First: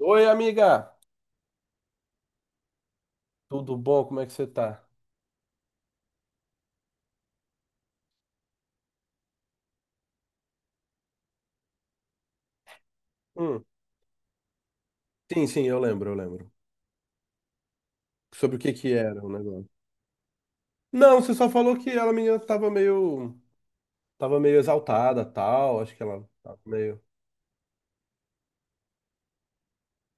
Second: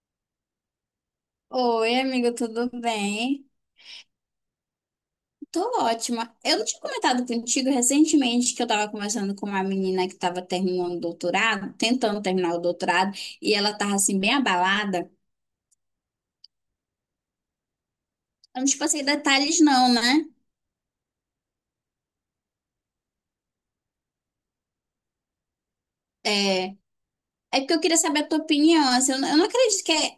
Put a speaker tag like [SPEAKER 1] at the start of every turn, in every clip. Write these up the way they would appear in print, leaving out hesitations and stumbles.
[SPEAKER 1] Oi, amiga!
[SPEAKER 2] Oi, amigo, tudo bem?
[SPEAKER 1] Tudo bom? Como é que você tá?
[SPEAKER 2] Tô ótima. Eu não tinha comentado contigo recentemente que eu tava conversando com uma menina que tava terminando o doutorado, tentando terminar o doutorado, e
[SPEAKER 1] Hum,
[SPEAKER 2] ela tava assim, bem abalada.
[SPEAKER 1] sim, sim, eu lembro, eu lembro. Sobre o
[SPEAKER 2] Eu não
[SPEAKER 1] que
[SPEAKER 2] te
[SPEAKER 1] que
[SPEAKER 2] passei
[SPEAKER 1] era o
[SPEAKER 2] detalhes,
[SPEAKER 1] negócio?
[SPEAKER 2] não, né?
[SPEAKER 1] Não, você só falou que ela, a menina, tava meio exaltada, tal. Acho que ela tava
[SPEAKER 2] É,
[SPEAKER 1] meio.
[SPEAKER 2] É porque eu queria saber a tua opinião. Assim, eu não acredito que é,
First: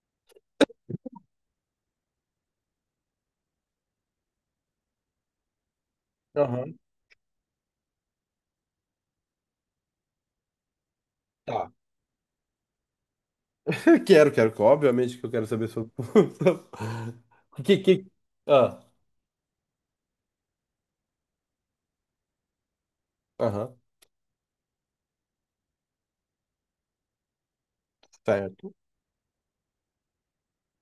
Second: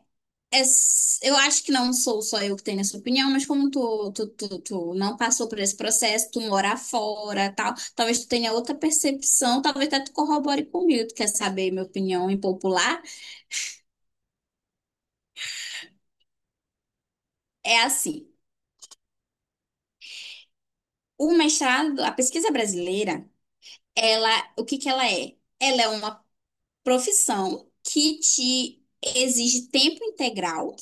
[SPEAKER 2] é s- eu acho que não sou só eu que tenho essa opinião, mas como tu não passou por esse processo, tu mora
[SPEAKER 1] Aham,
[SPEAKER 2] fora, tal, talvez tu tenha outra percepção, talvez até tu corrobore comigo. Tu quer saber
[SPEAKER 1] tá.
[SPEAKER 2] minha opinião impopular?
[SPEAKER 1] Quero, quero. Obviamente que eu quero saber sobre. O que
[SPEAKER 2] É
[SPEAKER 1] que?
[SPEAKER 2] assim,
[SPEAKER 1] Ah,
[SPEAKER 2] o mestrado, a pesquisa brasileira,
[SPEAKER 1] aham,
[SPEAKER 2] ela, o que que ela é? Ela é uma profissão que
[SPEAKER 1] certo.
[SPEAKER 2] te exige tempo integral.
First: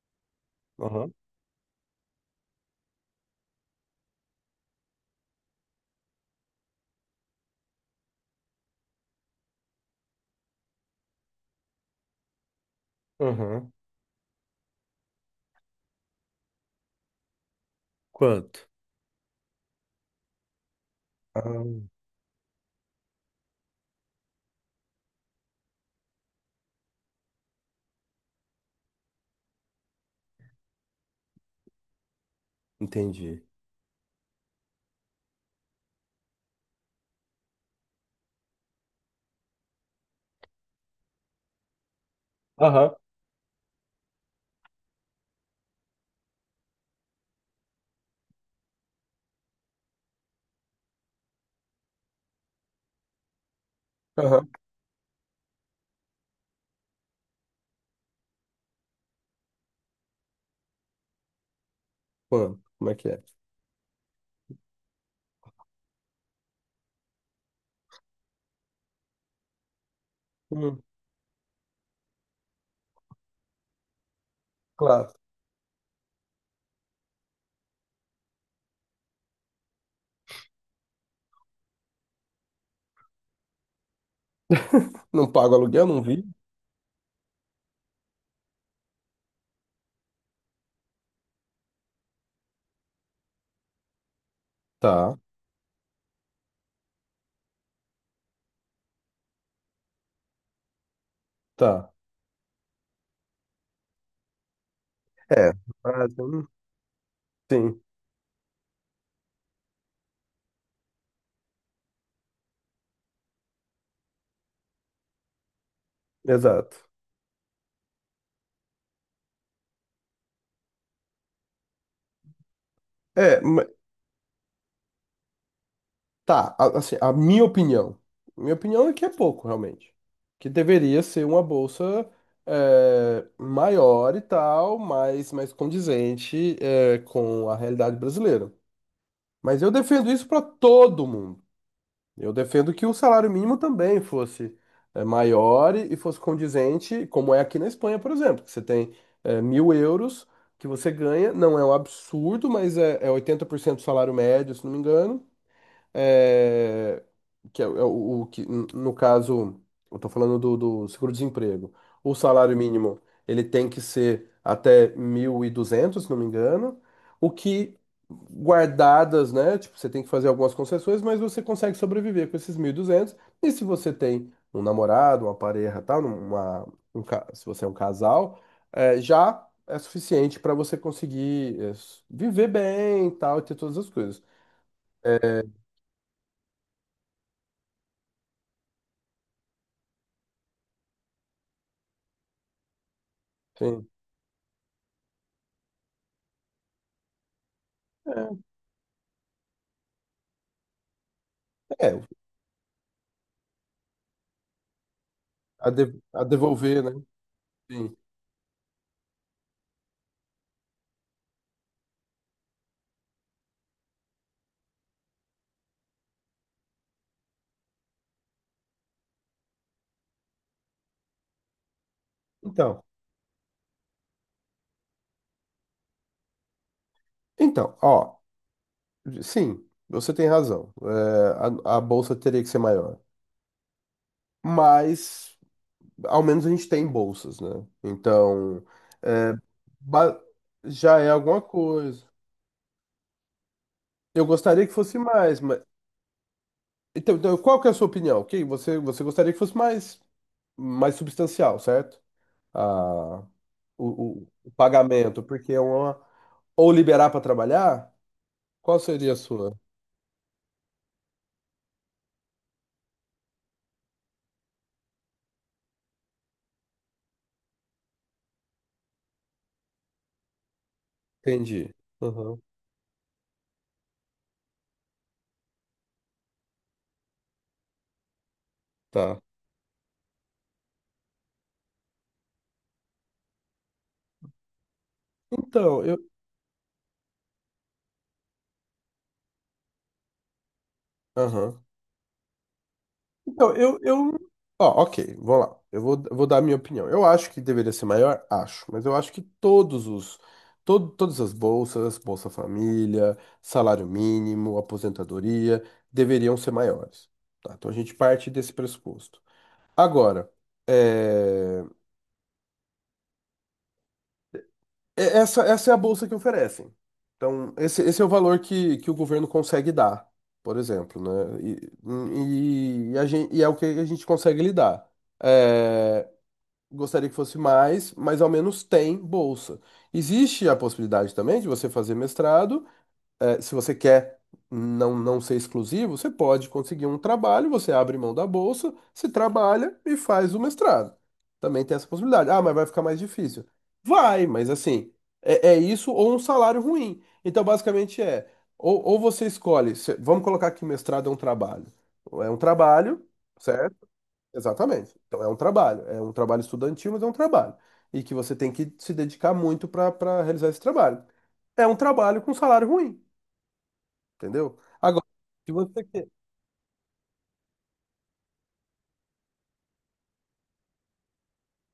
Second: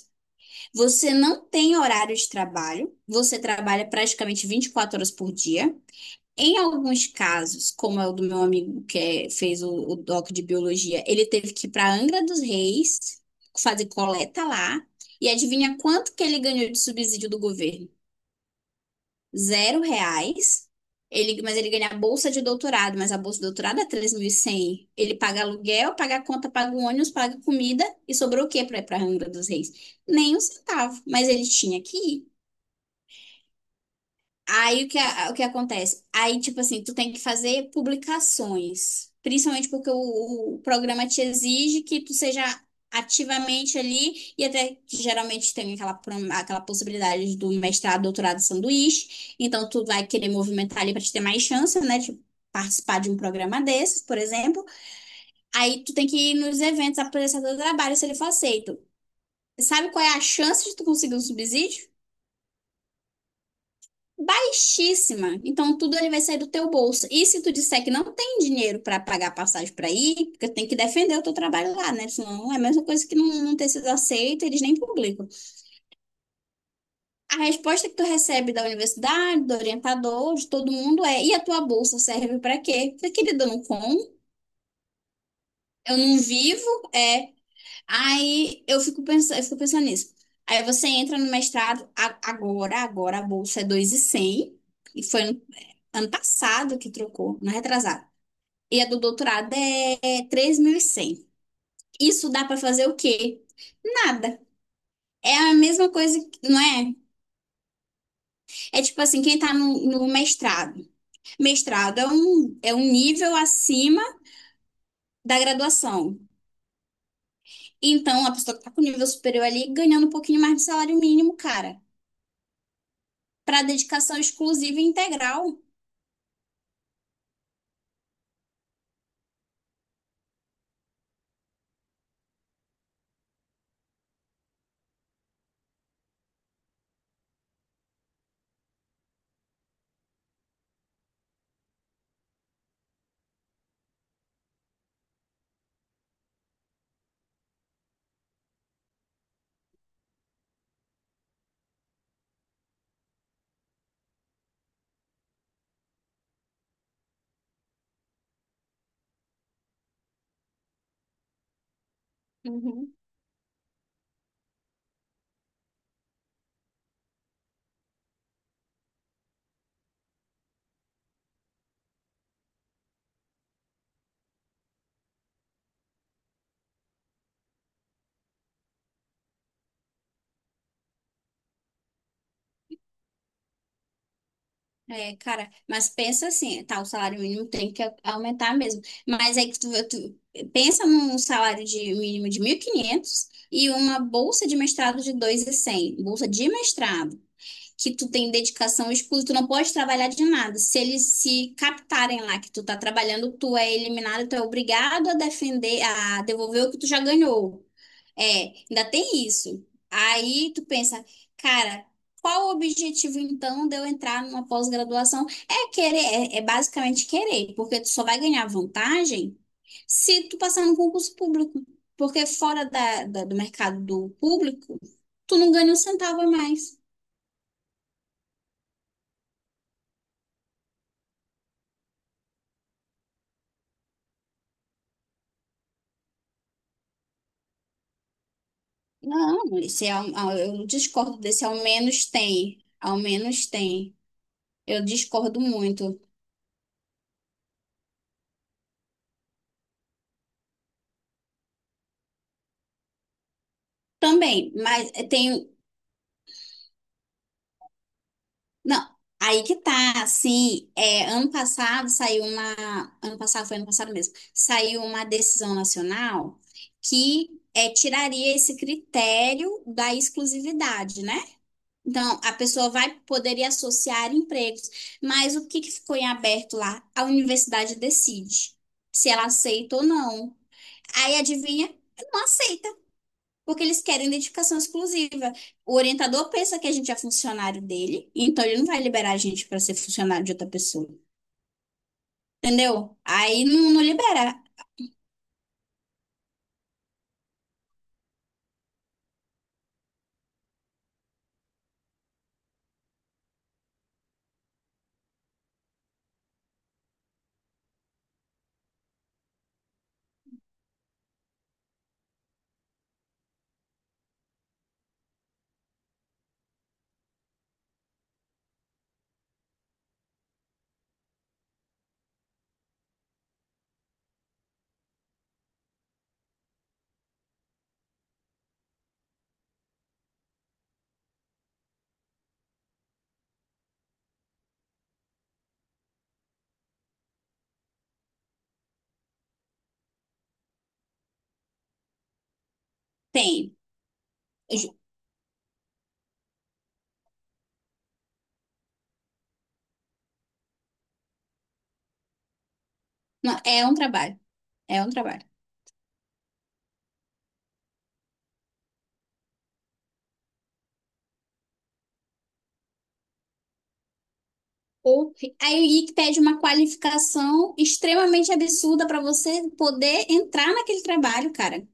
[SPEAKER 1] Aham,
[SPEAKER 2] Você não tem horário de trabalho, você trabalha praticamente 24 horas por dia. Em alguns casos, como é o do meu amigo fez o, doc de biologia, ele teve que ir para Angra dos Reis
[SPEAKER 1] aham.
[SPEAKER 2] fazer coleta lá. E adivinha quanto que ele ganhou de subsídio do governo?
[SPEAKER 1] Quanto?
[SPEAKER 2] Zero reais.
[SPEAKER 1] Ah,
[SPEAKER 2] Mas ele ganha a bolsa de doutorado, mas a bolsa de doutorado é 3.100. Ele paga aluguel, paga a conta, paga o ônibus, paga comida e sobrou o quê para ir para Angra dos Reis? Nem um centavo. Mas ele tinha que ir.
[SPEAKER 1] entendi.
[SPEAKER 2] Aí o que acontece? Aí, tipo assim, tu tem que fazer publicações, principalmente porque o programa te exige que tu seja
[SPEAKER 1] Aham,
[SPEAKER 2] ativamente ali, e até que geralmente tem aquela possibilidade do mestrado, doutorado, sanduíche, então tu vai querer movimentar ali para te ter mais chance, né? De participar de um programa desses, por
[SPEAKER 1] aham.
[SPEAKER 2] exemplo. Aí tu tem que ir nos eventos apresentar teu trabalho, se ele for aceito. Sabe qual é a chance de tu conseguir um subsídio?
[SPEAKER 1] Quanto? Como é que é?
[SPEAKER 2] Baixíssima. Então tudo ele vai sair do teu bolso. E se tu disser que não tem dinheiro para pagar passagem para ir, porque tem que
[SPEAKER 1] Hum,
[SPEAKER 2] defender o teu trabalho lá, né? Senão é a mesma coisa que não ter sido aceito, eles nem
[SPEAKER 1] claro.
[SPEAKER 2] publicam. A resposta que tu recebe da universidade, do orientador, de todo mundo é: e a tua bolsa serve para quê? Falei, querida, eu não como,
[SPEAKER 1] Não pago aluguel,
[SPEAKER 2] eu
[SPEAKER 1] não
[SPEAKER 2] não
[SPEAKER 1] vi?
[SPEAKER 2] vivo, é. Aí eu fico pensando nisso. Aí você entra no mestrado agora a bolsa é 2.100 e
[SPEAKER 1] Tá,
[SPEAKER 2] foi ano passado que trocou, não é retrasado. E a do doutorado é 3.100.
[SPEAKER 1] tá.
[SPEAKER 2] Isso dá pra fazer o quê? Nada. É
[SPEAKER 1] É,
[SPEAKER 2] a mesma
[SPEAKER 1] ah,
[SPEAKER 2] coisa,
[SPEAKER 1] então,
[SPEAKER 2] não é?
[SPEAKER 1] sim,
[SPEAKER 2] É tipo assim, quem tá no mestrado. Mestrado é um nível acima da graduação.
[SPEAKER 1] exato.
[SPEAKER 2] Então, a pessoa que tá com nível superior ali, ganhando um pouquinho mais de salário mínimo, cara,
[SPEAKER 1] É,
[SPEAKER 2] pra dedicação exclusiva e integral.
[SPEAKER 1] tá, assim, a minha opinião. Minha opinião é que é pouco, realmente. Que deveria ser uma bolsa maior e tal, mais condizente com a realidade brasileira. Mas eu defendo isso para todo mundo. Eu defendo que o salário mínimo também fosse maior e fosse condizente, como é aqui na Espanha, por exemplo, que você tem 1.000 euros que você ganha, não é um absurdo, mas é 80% do salário médio, se não me engano, é, que é, o, é o que, no caso, eu tô falando do seguro-desemprego. O salário
[SPEAKER 2] Uhum.
[SPEAKER 1] mínimo, ele tem que ser até 1.200, se não me engano, o que guardadas, né, tipo, você tem que fazer algumas concessões, mas você consegue sobreviver com esses 1.200. E se você tem um namorado, uma pareja, tal, se você é um casal, já é suficiente para você conseguir viver bem, e tal, e ter todas as coisas.
[SPEAKER 2] É,
[SPEAKER 1] É,
[SPEAKER 2] cara, mas pensa assim, tá, o salário mínimo tem que aumentar mesmo. Mas aí que tu pensa num salário de mínimo de 1.500 e quinhentos e
[SPEAKER 1] sim.
[SPEAKER 2] uma bolsa de mestrado de 2.100 bolsa de mestrado, que tu tem dedicação exclusiva, tu não pode trabalhar de nada. Se eles se
[SPEAKER 1] É,
[SPEAKER 2] captarem lá que tu tá trabalhando, tu é eliminado, tu é obrigado a
[SPEAKER 1] a,
[SPEAKER 2] defender,
[SPEAKER 1] de-
[SPEAKER 2] a
[SPEAKER 1] a
[SPEAKER 2] devolver o que
[SPEAKER 1] devolver,
[SPEAKER 2] tu já
[SPEAKER 1] né?
[SPEAKER 2] ganhou.
[SPEAKER 1] Sim.
[SPEAKER 2] É, ainda tem isso. Aí tu pensa, cara, qual o objetivo então de eu entrar numa pós-graduação? É querer, é basicamente querer, porque tu só vai ganhar vantagem se tu passar no concurso público. Porque fora
[SPEAKER 1] Então,
[SPEAKER 2] do mercado do público, tu não ganha um centavo a mais.
[SPEAKER 1] então, ó, sim, você tem razão. É, a bolsa teria que ser maior. Mas, ao menos a gente tem bolsas, né? Então, é,
[SPEAKER 2] Não, esse é, um-
[SPEAKER 1] ba-
[SPEAKER 2] ah, eu
[SPEAKER 1] já é
[SPEAKER 2] discordo
[SPEAKER 1] alguma
[SPEAKER 2] desse, ao menos
[SPEAKER 1] coisa.
[SPEAKER 2] tem. Ao menos tem.
[SPEAKER 1] Eu gostaria que
[SPEAKER 2] Eu
[SPEAKER 1] fosse mais,
[SPEAKER 2] discordo
[SPEAKER 1] mas.
[SPEAKER 2] muito.
[SPEAKER 1] Então, qual que é a sua opinião? Ok, você gostaria que fosse mais substancial, certo? A o, o
[SPEAKER 2] Também, mas
[SPEAKER 1] pagamento,
[SPEAKER 2] tem.
[SPEAKER 1] porque é uma. Ou liberar para trabalhar? Qual
[SPEAKER 2] Não,
[SPEAKER 1] seria a
[SPEAKER 2] aí
[SPEAKER 1] sua?
[SPEAKER 2] que tá, assim. Ano passado saiu uma, ano passado foi ano passado mesmo, saiu uma decisão nacional que tiraria esse critério da exclusividade, né?
[SPEAKER 1] Entendi.
[SPEAKER 2] Então, a
[SPEAKER 1] Aham,
[SPEAKER 2] pessoa vai poderia associar empregos, mas o que que ficou em aberto lá? A universidade decide se
[SPEAKER 1] tá.
[SPEAKER 2] ela aceita ou não. Aí adivinha? Não aceita porque eles querem identificação exclusiva. O
[SPEAKER 1] Então, eu.
[SPEAKER 2] orientador pensa que a gente é funcionário dele, então ele não vai liberar a gente para ser funcionário de outra pessoa.
[SPEAKER 1] Aham.
[SPEAKER 2] Entendeu? Aí
[SPEAKER 1] Então,
[SPEAKER 2] não,
[SPEAKER 1] eu,
[SPEAKER 2] não
[SPEAKER 1] eu.
[SPEAKER 2] libera.
[SPEAKER 1] Ó, ok, vou lá. Eu vou dar a minha opinião. Eu acho que deveria ser maior, acho, mas eu acho que todos os. Todas as bolsas, Bolsa Família, salário mínimo, aposentadoria, deveriam ser maiores. Tá? Então a gente parte desse pressuposto. Agora, eh, essa é a bolsa que oferecem. Então, esse é o valor que o governo consegue dar, por exemplo, né? E é o que a gente consegue lidar. É, gostaria que fosse mais, mas ao menos tem bolsa. Existe a possibilidade também de você fazer mestrado se você quer não ser exclusivo, você pode conseguir um trabalho, você abre mão da bolsa, se trabalha e faz o mestrado. Também tem essa possibilidade. Ah, mas vai ficar mais difícil.
[SPEAKER 2] Tem.
[SPEAKER 1] Vai, mas
[SPEAKER 2] Ju-
[SPEAKER 1] assim, é isso ou um salário ruim. Então, basicamente ou você escolhe, vamos colocar que mestrado é um trabalho. É um trabalho,
[SPEAKER 2] não, é um
[SPEAKER 1] certo?
[SPEAKER 2] trabalho. É um
[SPEAKER 1] Exatamente. Então,
[SPEAKER 2] trabalho.
[SPEAKER 1] é um trabalho. É um trabalho estudantil, mas é um trabalho. E que você tem que se dedicar muito para realizar esse trabalho. É um trabalho com salário ruim. Entendeu? Agora,
[SPEAKER 2] Ou,
[SPEAKER 1] se você
[SPEAKER 2] aí que
[SPEAKER 1] quer.
[SPEAKER 2] pede uma qualificação extremamente absurda para você poder entrar naquele trabalho, cara.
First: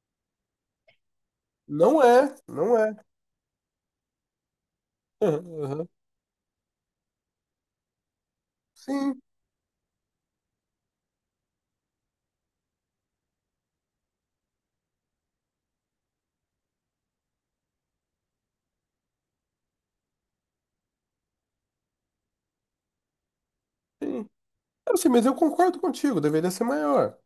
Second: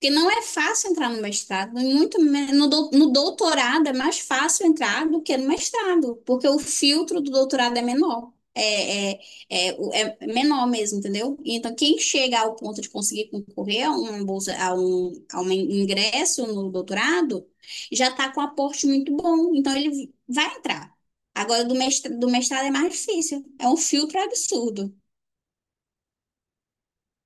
[SPEAKER 2] Porque não é fácil entrar no mestrado, e
[SPEAKER 1] Não
[SPEAKER 2] muito
[SPEAKER 1] é,
[SPEAKER 2] me- no,
[SPEAKER 1] não
[SPEAKER 2] dou-
[SPEAKER 1] é.
[SPEAKER 2] no doutorado é mais fácil entrar do que no
[SPEAKER 1] Aham. Aham.
[SPEAKER 2] mestrado, porque o filtro do doutorado é menor, é,
[SPEAKER 1] Sim,
[SPEAKER 2] é, é, o- é menor mesmo, entendeu? Então, quem chega ao ponto de conseguir concorrer a uma bolsa, a um ingresso no doutorado, já está com um aporte muito bom, então ele vai entrar. Agora, do mestrado é mais difícil, é um filtro
[SPEAKER 1] sim.
[SPEAKER 2] absurdo.
[SPEAKER 1] Eu sei, mas eu concordo contigo, deveria ser maior.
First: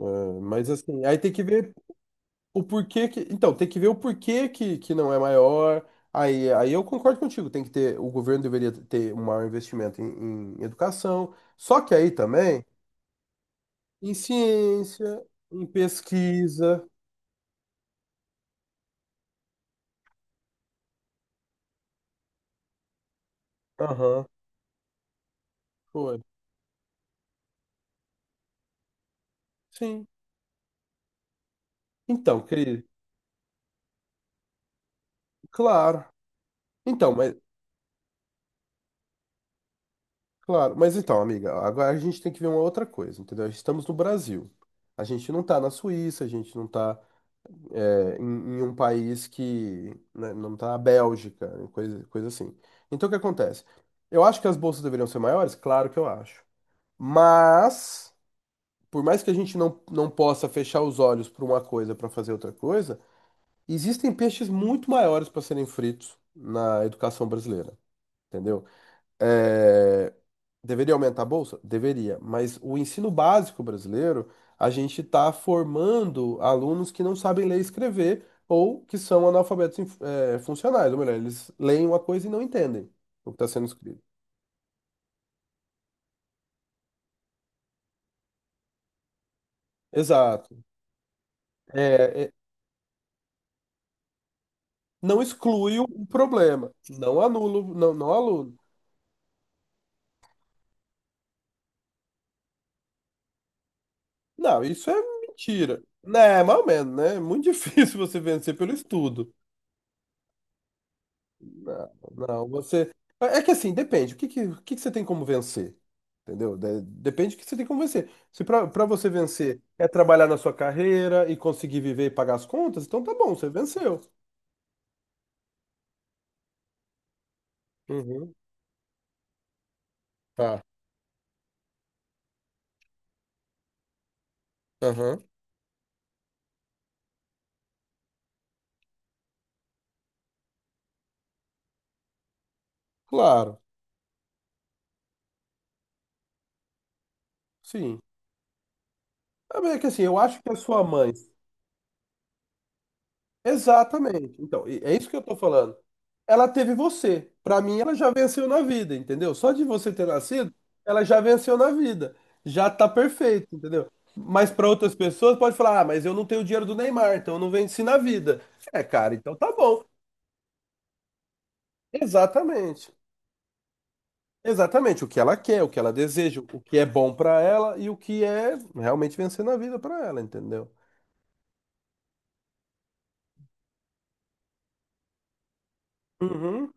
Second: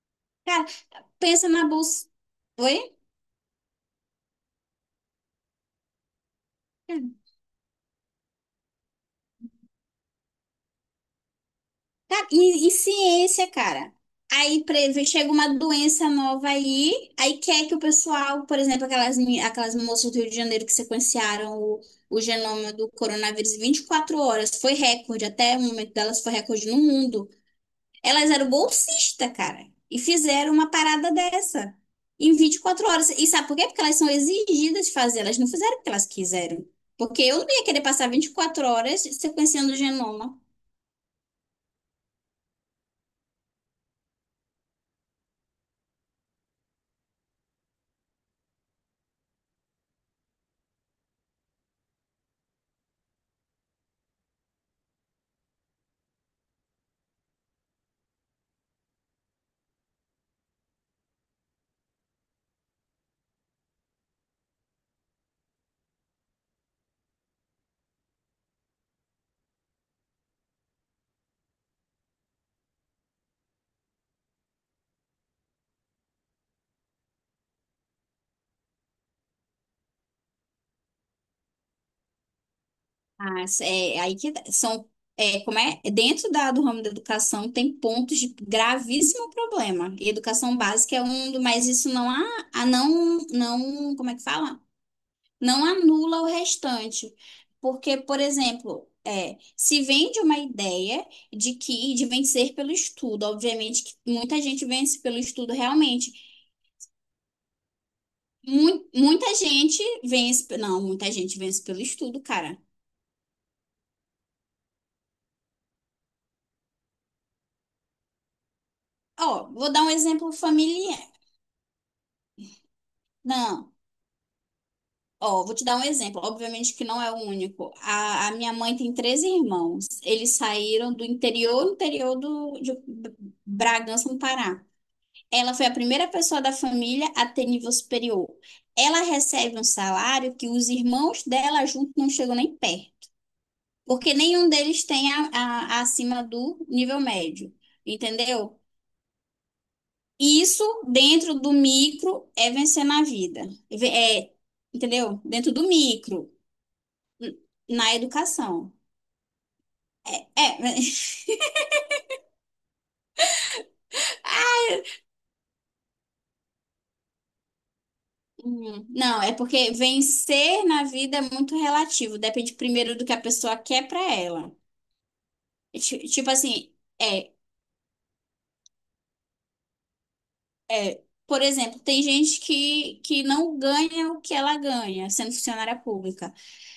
[SPEAKER 1] É,
[SPEAKER 2] Cara,
[SPEAKER 1] mas assim, aí tem que
[SPEAKER 2] pensa na
[SPEAKER 1] ver
[SPEAKER 2] bolsa.
[SPEAKER 1] o
[SPEAKER 2] Oi?
[SPEAKER 1] porquê que. Então, tem que ver o porquê que não é maior. Aí eu concordo contigo, tem que ter. O governo deveria ter um maior investimento em educação. Só que aí
[SPEAKER 2] Cara,
[SPEAKER 1] também,
[SPEAKER 2] E ciência, cara.
[SPEAKER 1] em
[SPEAKER 2] Aí
[SPEAKER 1] ciência,
[SPEAKER 2] chega uma
[SPEAKER 1] em
[SPEAKER 2] doença nova
[SPEAKER 1] pesquisa.
[SPEAKER 2] aí, quer que o pessoal, por exemplo, aquelas moças do Rio de Janeiro que sequenciaram o genoma do coronavírus em vinte e quatro
[SPEAKER 1] Aham,
[SPEAKER 2] horas, foi recorde, até o momento
[SPEAKER 1] foi.
[SPEAKER 2] delas foi recorde no mundo. Elas eram bolsistas, cara, e
[SPEAKER 1] Sim.
[SPEAKER 2] fizeram uma parada dessa em
[SPEAKER 1] Então,
[SPEAKER 2] vinte e
[SPEAKER 1] querido,
[SPEAKER 2] quatro horas. E sabe por quê? Porque elas são exigidas de fazer, elas não fizeram o que
[SPEAKER 1] claro.
[SPEAKER 2] elas quiseram.
[SPEAKER 1] Então,
[SPEAKER 2] Porque
[SPEAKER 1] mas
[SPEAKER 2] eu não ia querer passar 24 horas sequenciando o genoma.
[SPEAKER 1] Claro, mas então, amiga, agora a gente tem que ver uma outra coisa, entendeu? Estamos no Brasil. A gente não tá na Suíça, a gente não tá em um país que, né, não tá na Bélgica, né, coisa assim. Então, o que acontece? Eu acho que as bolsas deveriam ser maiores? Claro que eu acho. Mas, por mais que a gente não possa fechar os olhos para uma coisa para fazer outra coisa, existem peixes muito maiores para serem fritos na educação brasileira, entendeu? É, deveria aumentar a bolsa? Deveria, mas o ensino básico brasileiro, a gente está formando alunos que não sabem ler e escrever ou que são analfabetos funcionais, ou melhor, eles leem uma coisa e não entendem o que está sendo
[SPEAKER 2] É,
[SPEAKER 1] escrito.
[SPEAKER 2] aí que tá- são, é, como é, dentro do ramo da educação tem pontos de gravíssimo problema. E
[SPEAKER 1] Exato.
[SPEAKER 2] educação básica é um, do- mas isso não
[SPEAKER 1] É,
[SPEAKER 2] a,
[SPEAKER 1] é,
[SPEAKER 2] a não, não, como é que fala?
[SPEAKER 1] não
[SPEAKER 2] Não
[SPEAKER 1] exclui o
[SPEAKER 2] anula o
[SPEAKER 1] problema,
[SPEAKER 2] restante.
[SPEAKER 1] não anulo, não,
[SPEAKER 2] Porque,
[SPEAKER 1] não
[SPEAKER 2] por
[SPEAKER 1] aluno.
[SPEAKER 2] exemplo, se vende uma ideia de que de vencer pelo estudo, obviamente que muita
[SPEAKER 1] Não,
[SPEAKER 2] gente
[SPEAKER 1] isso é
[SPEAKER 2] vence pelo estudo
[SPEAKER 1] mentira.
[SPEAKER 2] realmente.
[SPEAKER 1] Né, mais ou menos, né? É muito difícil você vencer pelo
[SPEAKER 2] Mui-
[SPEAKER 1] estudo.
[SPEAKER 2] muita gente vence, não, muita gente vence pelo
[SPEAKER 1] Não,
[SPEAKER 2] estudo,
[SPEAKER 1] não,
[SPEAKER 2] cara.
[SPEAKER 1] você. É que assim, depende. O que você tem como vencer? Entendeu? Depende do que você tem como vencer. Se pra você
[SPEAKER 2] Ó,
[SPEAKER 1] vencer
[SPEAKER 2] vou dar
[SPEAKER 1] é
[SPEAKER 2] um
[SPEAKER 1] trabalhar
[SPEAKER 2] exemplo
[SPEAKER 1] na sua
[SPEAKER 2] familiar.
[SPEAKER 1] carreira e conseguir viver e pagar as contas, então tá bom, você
[SPEAKER 2] Não.
[SPEAKER 1] venceu.
[SPEAKER 2] Ó, vou te dar um exemplo. Obviamente que não é o único. A
[SPEAKER 1] Uhum.
[SPEAKER 2] minha mãe tem três irmãos. Eles
[SPEAKER 1] Tá.
[SPEAKER 2] saíram do interior, interior de Bragança, no Pará.
[SPEAKER 1] Aham.
[SPEAKER 2] Ela foi a primeira pessoa da família a ter nível superior. Ela recebe um salário que os irmãos dela juntos não chegam nem perto,
[SPEAKER 1] Claro,
[SPEAKER 2] porque nenhum deles tem acima do nível médio,
[SPEAKER 1] sim.
[SPEAKER 2] entendeu?
[SPEAKER 1] Ah, mas é que assim, eu acho que a
[SPEAKER 2] Isso
[SPEAKER 1] sua mãe.
[SPEAKER 2] dentro do micro é vencer na vida. É,
[SPEAKER 1] Exatamente. Então, é isso que
[SPEAKER 2] entendeu?
[SPEAKER 1] eu tô
[SPEAKER 2] Dentro do
[SPEAKER 1] falando.
[SPEAKER 2] micro.
[SPEAKER 1] Ela teve você. Pra mim, ela
[SPEAKER 2] Na
[SPEAKER 1] já venceu na
[SPEAKER 2] educação.
[SPEAKER 1] vida, entendeu? Só de você ter nascido,
[SPEAKER 2] É,
[SPEAKER 1] ela já venceu na vida. Já tá perfeito, entendeu? Mas pra outras pessoas pode falar: "Ah, mas eu não tenho o dinheiro do Neymar, então eu não venci na vida". É,
[SPEAKER 2] hum,
[SPEAKER 1] cara,
[SPEAKER 2] não, é
[SPEAKER 1] então tá
[SPEAKER 2] porque
[SPEAKER 1] bom.
[SPEAKER 2] vencer na vida é muito relativo, depende
[SPEAKER 1] Exatamente.
[SPEAKER 2] primeiro do que a pessoa quer pra ela.
[SPEAKER 1] Exatamente o que ela quer, o que ela
[SPEAKER 2] Tipo
[SPEAKER 1] deseja,
[SPEAKER 2] assim,
[SPEAKER 1] o que é bom pra ela e o que é realmente vencer na vida pra ela, entendeu?
[SPEAKER 2] por exemplo, tem gente que não ganha o que ela ganha sendo funcionária pública,
[SPEAKER 1] Uhum.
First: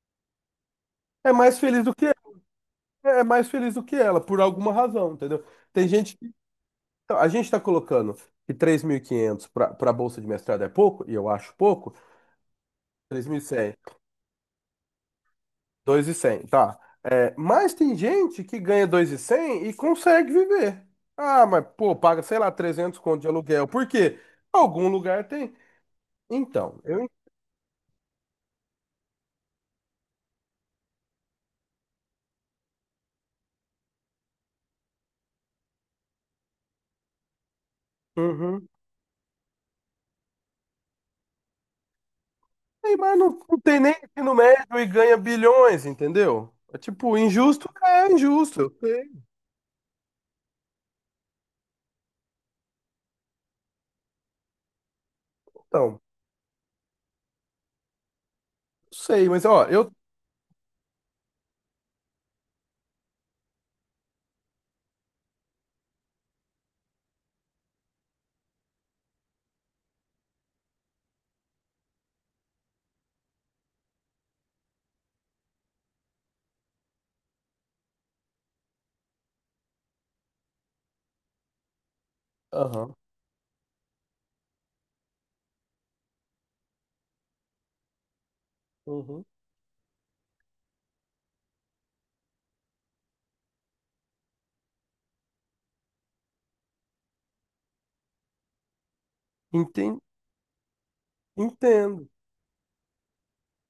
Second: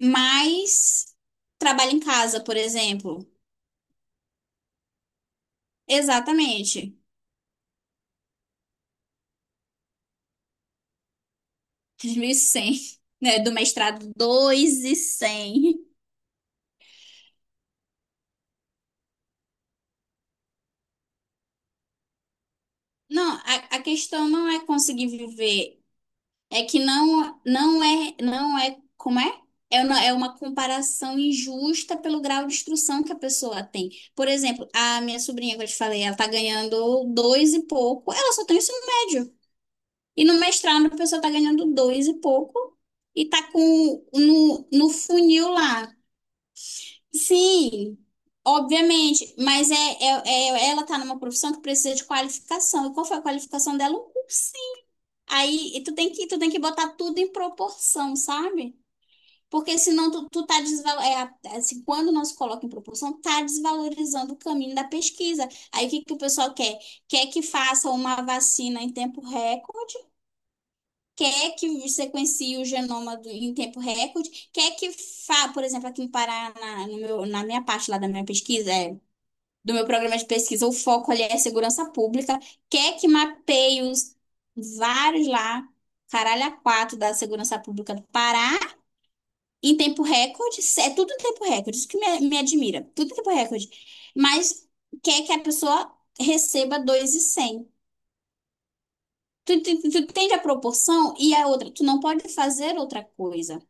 [SPEAKER 2] mas
[SPEAKER 1] É mais feliz
[SPEAKER 2] trabalha
[SPEAKER 1] do
[SPEAKER 2] em
[SPEAKER 1] que
[SPEAKER 2] casa, por
[SPEAKER 1] é
[SPEAKER 2] exemplo.
[SPEAKER 1] mais feliz do que ela, por alguma razão, entendeu? Tem gente.
[SPEAKER 2] Exatamente,
[SPEAKER 1] Então, a gente está colocando que 3.500 para a bolsa de mestrado é pouco, e eu acho pouco,
[SPEAKER 2] três mil e cem,
[SPEAKER 1] três mil
[SPEAKER 2] né,
[SPEAKER 1] e
[SPEAKER 2] do
[SPEAKER 1] cem,
[SPEAKER 2] mestrado dois mil e
[SPEAKER 1] dois mil e
[SPEAKER 2] cem.
[SPEAKER 1] 2.100, tá. É, mas tem gente que ganha 2.100 e cem e consegue viver. Ah, mas, pô, paga, sei lá, 300 conto de
[SPEAKER 2] Não, a,
[SPEAKER 1] aluguel.
[SPEAKER 2] a
[SPEAKER 1] Por quê?
[SPEAKER 2] questão não é
[SPEAKER 1] Algum
[SPEAKER 2] conseguir
[SPEAKER 1] lugar tem.
[SPEAKER 2] viver. É que
[SPEAKER 1] Então, eu.
[SPEAKER 2] não, não é, não é, como é? É uma comparação injusta pelo grau de instrução que a pessoa tem. Por exemplo, a minha sobrinha que eu te falei, ela tá ganhando dois e pouco, ela só tem o
[SPEAKER 1] Uhum.
[SPEAKER 2] ensino médio. E no mestrado a pessoa tá ganhando dois e pouco
[SPEAKER 1] Ei, mas
[SPEAKER 2] e
[SPEAKER 1] não,
[SPEAKER 2] tá
[SPEAKER 1] não tem nem
[SPEAKER 2] com
[SPEAKER 1] ensino
[SPEAKER 2] no,
[SPEAKER 1] médio e
[SPEAKER 2] no
[SPEAKER 1] ganha
[SPEAKER 2] funil
[SPEAKER 1] bilhões,
[SPEAKER 2] lá.
[SPEAKER 1] entendeu? É tipo, injusto
[SPEAKER 2] Sim,
[SPEAKER 1] é injusto. Eu sei.
[SPEAKER 2] obviamente, mas ela tá numa profissão que precisa de qualificação. E qual foi a qualificação dela? Um curso. Aí e tu
[SPEAKER 1] Então, não
[SPEAKER 2] tem que botar tudo em proporção, sabe?
[SPEAKER 1] sei, mas, ó,
[SPEAKER 2] Porque
[SPEAKER 1] eu.
[SPEAKER 2] senão tu, tu tá desval... é, a- assim, quando não se coloca em proporção, tá desvalorizando o caminho da pesquisa. Aí o que que o pessoal quer? Quer que faça uma vacina em tempo recorde, quer que sequencie o genoma em tempo recorde, quer que por exemplo, aqui no Pará, na, no meu- na minha parte lá da minha pesquisa, do meu programa de pesquisa, o foco ali é segurança pública,
[SPEAKER 1] Aham.
[SPEAKER 2] quer que mapeie os vários lá, caralho, a quatro da segurança pública do Pará,
[SPEAKER 1] Uhum.
[SPEAKER 2] em tempo recorde, é tudo em tempo recorde, isso que me admira, tudo em tempo recorde, mas quer que a pessoa receba 2.100. Tu
[SPEAKER 1] Enten-
[SPEAKER 2] entende a proporção e a outra, tu não
[SPEAKER 1] Entendo.
[SPEAKER 2] pode fazer outra coisa.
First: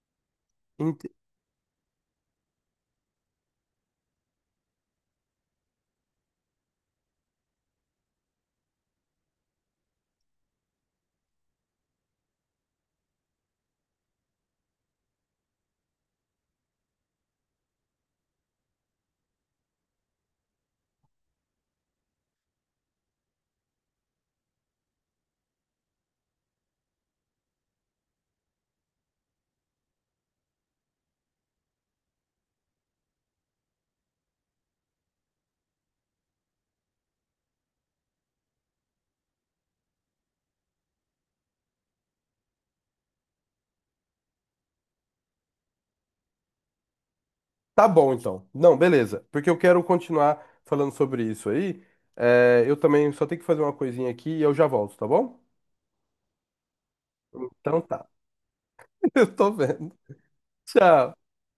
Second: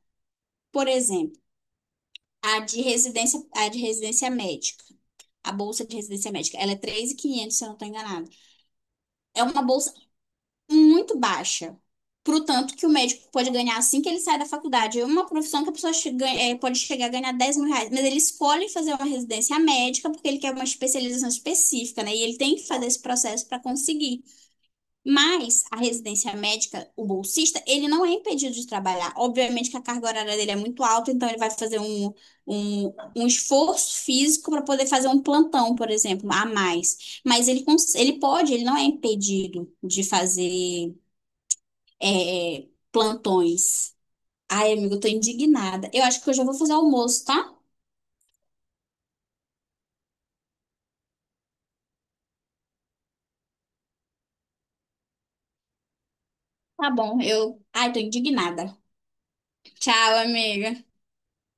[SPEAKER 2] Por
[SPEAKER 1] Entendo.
[SPEAKER 2] exemplo, a de residência médica, a bolsa de residência médica, ela é 3.500 se eu não estou enganada. É uma bolsa muito baixa. Pro tanto que o médico pode ganhar assim que ele sai da faculdade. É uma profissão que a pessoa pode chegar a ganhar 10 mil reais, mas ele escolhe fazer uma residência médica porque ele quer uma especialização específica, né? E ele tem que fazer esse processo para conseguir. Mas a residência médica, o bolsista, ele não é impedido de trabalhar. Obviamente que a carga horária dele é muito alta, então ele vai fazer um esforço físico para poder fazer um plantão, por exemplo, a mais. Mas ele, cons- ele pode, ele não é impedido de fazer plantões. Ai, amigo, eu tô indignada. Eu acho que eu já vou fazer almoço, tá?
[SPEAKER 1] Tá bom, então. Não, beleza. Porque eu quero continuar falando sobre isso aí. É, eu também só tenho que fazer uma coisinha aqui e eu já volto, tá bom?
[SPEAKER 2] Tá bom, eu.
[SPEAKER 1] Então
[SPEAKER 2] Ai, tô
[SPEAKER 1] tá.
[SPEAKER 2] indignada.
[SPEAKER 1] Eu tô vendo.
[SPEAKER 2] Tchau, amiga.
[SPEAKER 1] Tchau.